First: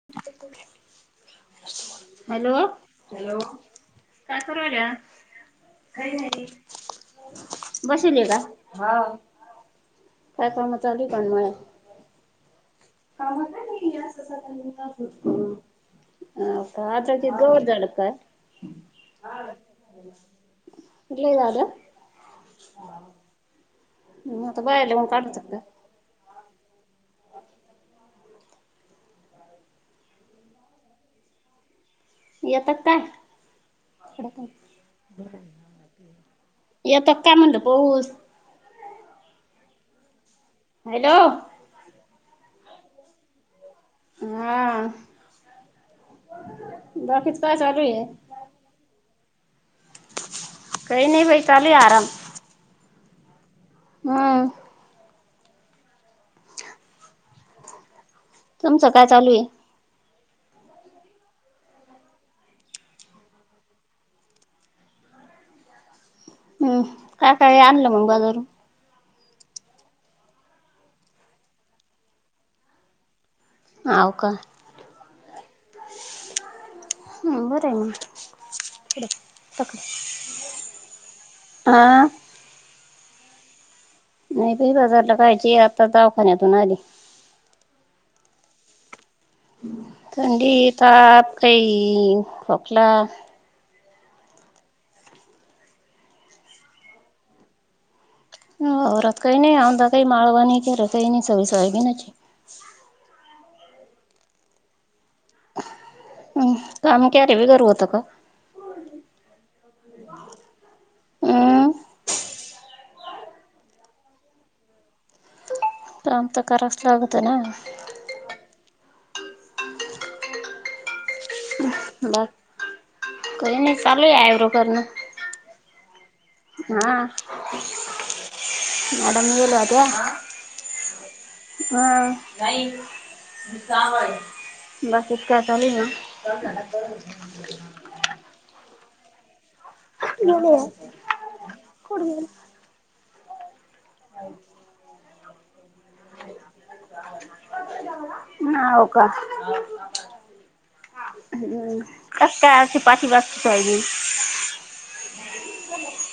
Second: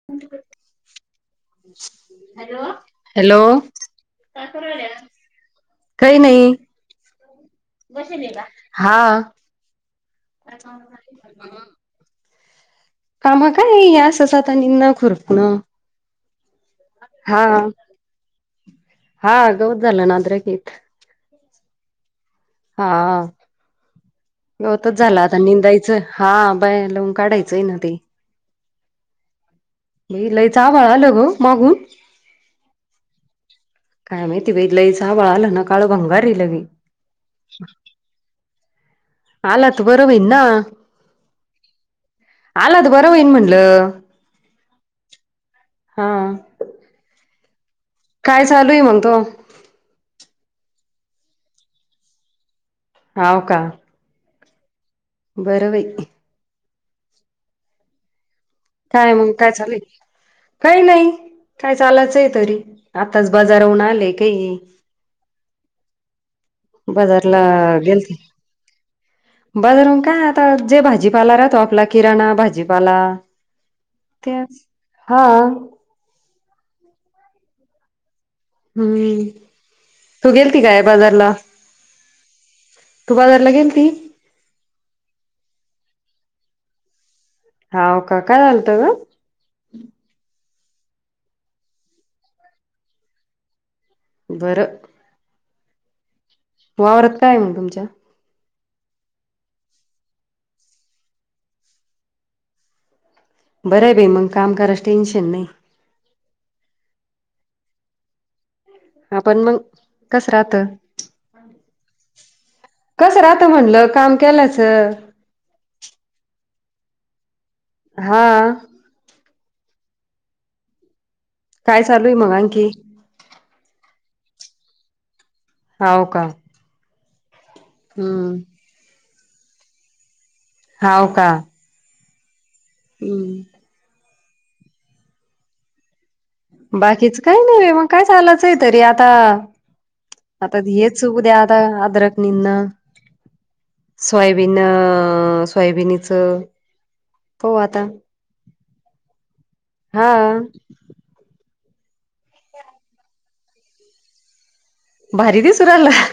[inaudible] Hello? Hello काय करू राहिल्या? काही नाही बसेल का हा. काय कामं चालूयेत पण मळ्यात? कामा काय या असच निंदन, खुरपण हा का आता गावात डझालं का? हा गवत झालं ना अद्रकीत. लई झालं? हा. मग आता बाहेर गवतच लावून झाल, काढू आता शकता निंदायचं हा बाया लावून काढायचंय ना ते. ये लईच आभाळ आलं ग मागून. येतात काय काय माहिती बे, लईच आभाळ आलं ना, काळ भंगार लइ येत का काय म्हणलं पाऊस? आला तर बर होईल ना हॅलो? आला बरं होईन म्हणलं. हा हा. बाकीचं काय चालूये? काय चालू आहे म्हणतो? काही नाही बाई चालूये आराम हाव का? हम्. बर बाई. तुमचं काय चालू मग आहे? काय चालूये? काही नाही, काय चालचये तरी, आताच बाजाराहून आले काही हम्म काय बाजारला काय आणलं गेल मग ती बाजारून? बाजारून काय आता जे भाजीपाला राहतो आपला किराणा भाजीपाला हो का? तेच हा बरं म हम्म तू गेलती काय बाजारला आ तू बाजारला गेलती. नाही बाई बाजारला जायची, आता दवाखान्यातून आली. हवं का? काय झालंत ग? थंडी, ताप काही खोकला बरं. वावरात काय ये मंग तुमच्या ह रतकाळी नाय आम काही माळवानी क रतय नाय सगळा सोयाबीनचं ये बरं आहे बाय मंग काम करायचं टेन्शन नाही. हम्म काम केल्या बिगर होत का. आपण मंग कस राहत. हम्म [unintelligible] कसं राहत म्हणलं काम केल्याचं काम त करावंच लागतं ना हा. काय चालू आहे मग बाक आणखी कय नाय चालू आयब्रो करण हाव का. हा. हूं मॅडम गेल्या त्या हाव का? हं हम्म. तिची जावं आले भरपूर कटाले बाई. बाकीच काय नाय मग काय चालायचय तरी आता आता मग हेच उद्या आता अदरक गेल्या निनंना सोयाबीन अ सोयाबीनीचं पाहू आता हो हा. हम्म कस काय आज ती पाटी मागची तयारी भारी दिसू रायल्या.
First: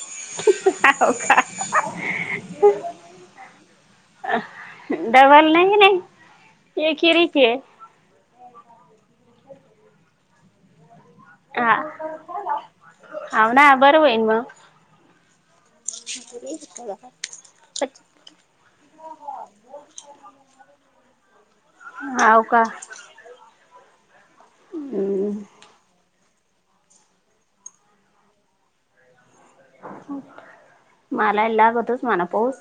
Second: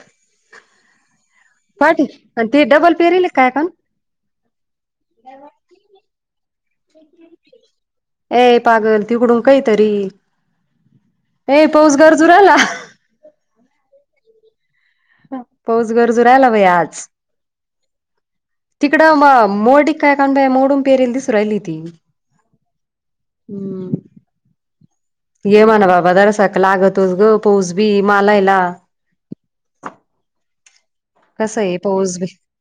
हाव का? पाठी आणि ते डबल पेरीले काय आता? डबल नाही नाही एकरीचेये ए पागल तिकडून काही तरी हा राहिला हावं ना बरं होईन मग पाऊस गरजू राहिला बाई आज [unintelligible] तिकडं म मोडिक काय काढु मोडून पेरल दिसू राहिली ती हाव का? हम्म हम्म येम्हणा माय बाघाय सा लागतोच ग पाऊस बी मालायला मळायला लागतोच म्हणा पाऊस.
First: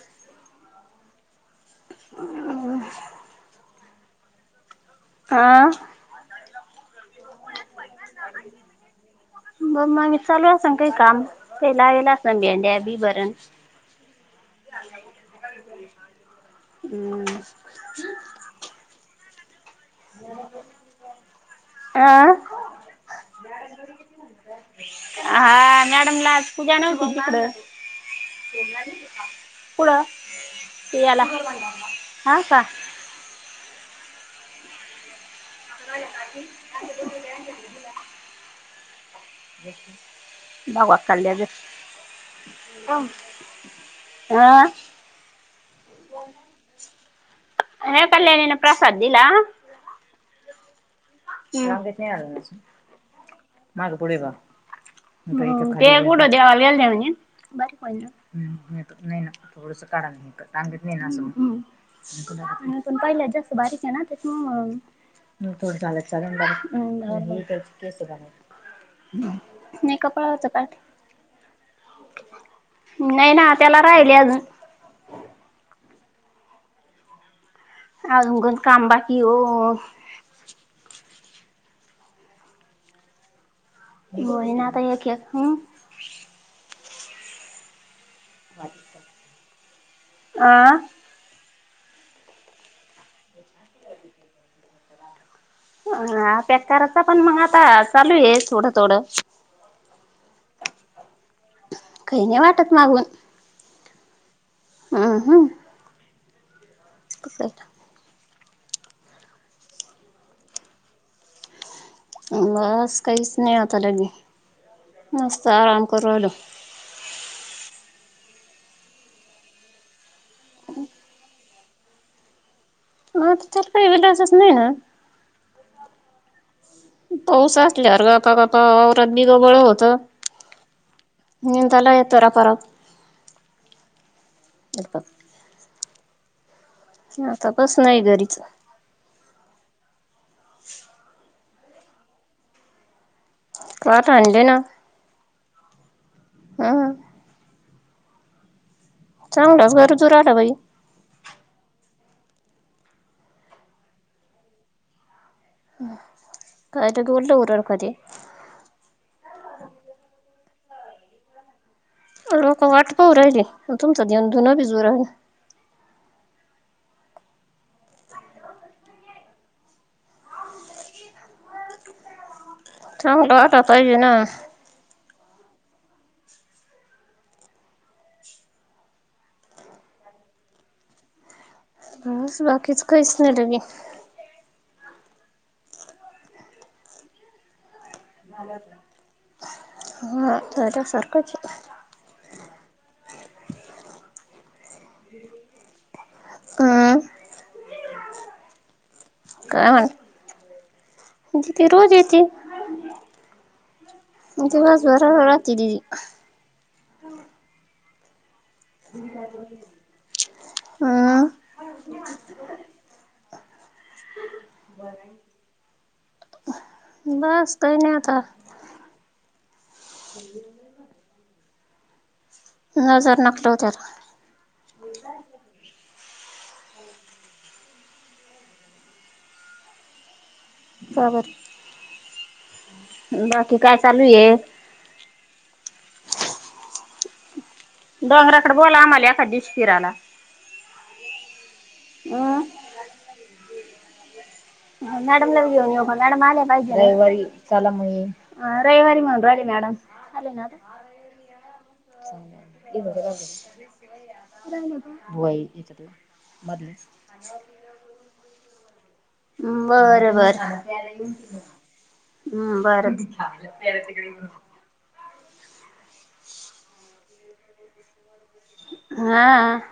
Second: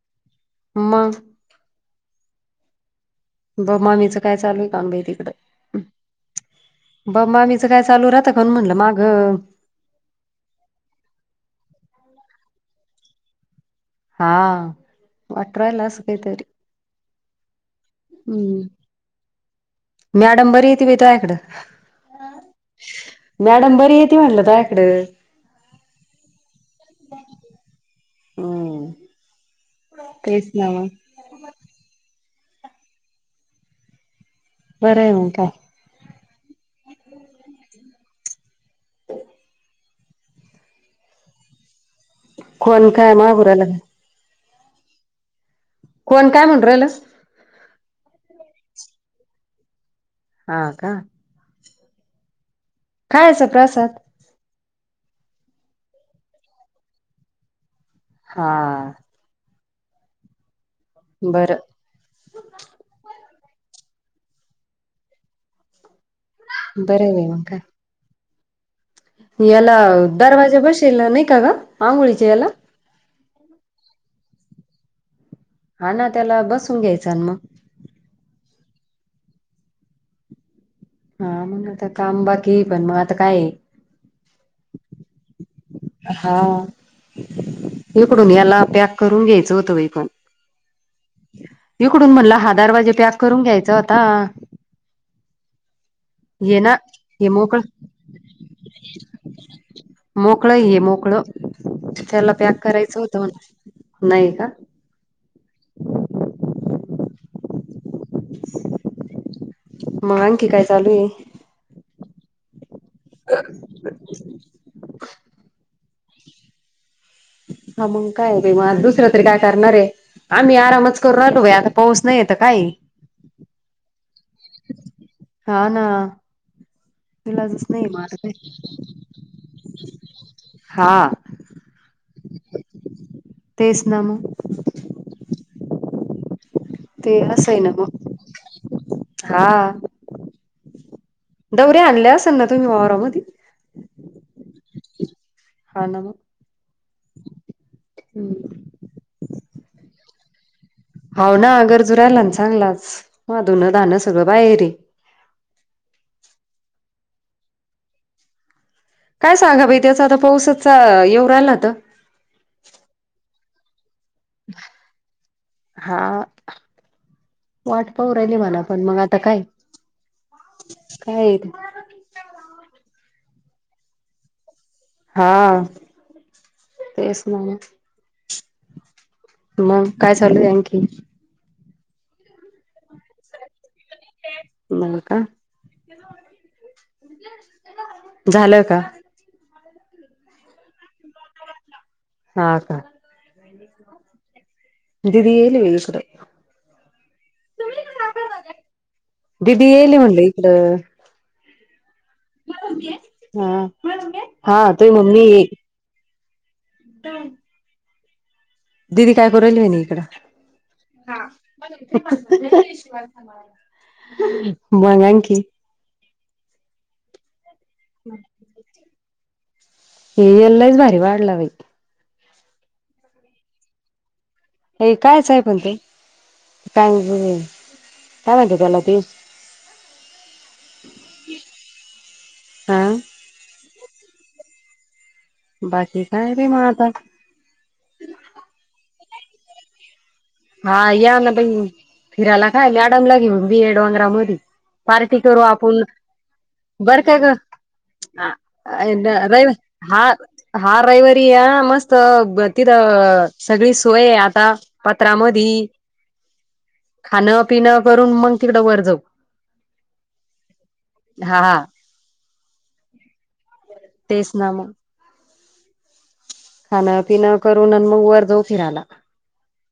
म अ ब ममीचं काय चालू हाय काय काम बय ते. आ. ब मामीच काय चालू राहत कमून म्हणलं माग ब मामी मी चालू आसन काई काम काई लाविल्या असन भेंड्या बी बरण. हा वाटरल असं काहीतरी. हम्म हम् मॅडम बरी येती तुझ्याकडं अ मॅडम बरी येती म्हणलं तुझ्याकडं हा मॅडमला आज पूजा नव्हती तिकड हम्म पुढ तेच ना मग याला [inaudible] हा का? बरं आहे मांग काय. [unintelligible] [unintelligible] डोका खाल्यागत कोण क काय मागू राहिलं काय आ कोण काय म्हणरल हे कल्यानीन प्रसाद दिला. हा का माग ते नाही आ खायचा माग प्रसाद पुढ बा. ते कुठं देवाला गेल त्या हा म्हणे थोडस काढा सांगत नाही ना असं. बरं आणि पण पहिल्या जास्त बारीक आहे ना त्या. बरं आहे बाई मग काय [inaudible] याला नाही कपाळावरच दरवाजा काढते बशीवला नाही का ग. आंघोळीच्या याला? नाही ना त्याला राहिले अजून. हा ना त्याला बसून घ्यायचां मग. आजून [inaudible] काम बाकी हो. हा मग आता काम बाकी आहे पण मग आता काय आहे. होई ना आता एक एक हम्म हा इकडून याला पॅक करून घ्यायचं होतं बाई पण. आ इकडून म्हणला हा दारवाजा पॅक करून घ्यायचा होता. हा ये पॅक ना करायचा पण हे मग मोकळ आता चालू आहे थोडं थोडं. मोकळ ये मोकळ काही त्याला नाही पॅक वाटत करायचं होत म्हटलं नाही का. हा हा [unintelligible] मग आणखी काय चालू आहे. बस काहीच नाही आता तरी मस्त आराम करू आलो. हा मग काय रे मग आज दुसरं तरी काय करणार आहे. आम्ही आरामच करू राहतो आहे बाई आता पाऊस नाही तर काय आहे. हा त्याला काय विलाजच. नाही ना. हा ना पाऊस इलाजच नाही मग असल्यावर आता गपा काय गपा आवरात [inaudible] होतं. हा निंतला येतो रपारप. तेच ना मग. ते आता असं आहे ना बस नाही मग घरीच हा. [unintelligible] दौऱ्या आणल्या असेल ना तुम्ही वावरामधे. वात आणले ना हा ना मग आह हम्म चांगलाच गरजू [unintelligible] भाई होना गरजू राहिलाच चांगलाच धून दानं सगळ बाहेरी आहे. काय तर [unintelligible] काय सांगा भाई त्याच आता पाऊसच येवू राहिलात. लोकं वाट पाहू राहिले मग तुमचं धुणं भिजू राहिलं. हा, वाट पाउ राहिली मला पण मग आता काय. [unintelligible] चांगल वाटाय पाहिजे ना हा तेच न्हव मग काय चालू आणखीन [unintelligible] बाकीच काहीच नाही [unintelligible] मला का? [inaudible] [inaudible] झालं का हा तर सारखचय. हा का. [inaudible] दीदी याय लागलीय इकड. हम्म तुम्ही दिदी यायली म्हणलं इकड. दीदी रोज येते हा हा दीवस तुही भर मम्मी ये. राहते दिदी. [inaudible] [inaudible] दिदी काय करोल होनी इकड हम्म [unintelligible] मग आणखी बस काही नाही आता. ये एल्लयंच भारी वाढलां बाई नजर नकल हो त्यां हे कायचं आहे पणं ते कांग कायं माहिती त्यांला ती ह [unintelligible] कांबरं हम्मं बाकी कायं चालूं ये बाकी कायं नाहीं मं आतां डोंगराकडे बोलवां आम्हांला एकां डिशी फिरायंला हां यां न बाई अं फिरायंला कायं मं मॅडमला घेऊन बी डोंगरा मधी मॅडमला घेऊन ये कां मॅडम आल्यां पाहिजे बरं काय रविवारी ग चला रविवारी म्हणूंन रवि राहिलें मॅडम हा अ ना हा रविवारी या मस्त तिथं सगळी सोय आहे आता [unintelligible] बुवांई पत्रामधी मध्येचं पिनां करूंन मंग तिकडं वरं जाऊं बरं बरं हा हा हम्मं बरं तेच ना मग खाणंपिनं करूंन आणि मंग वरं जाऊं फिरायंला हां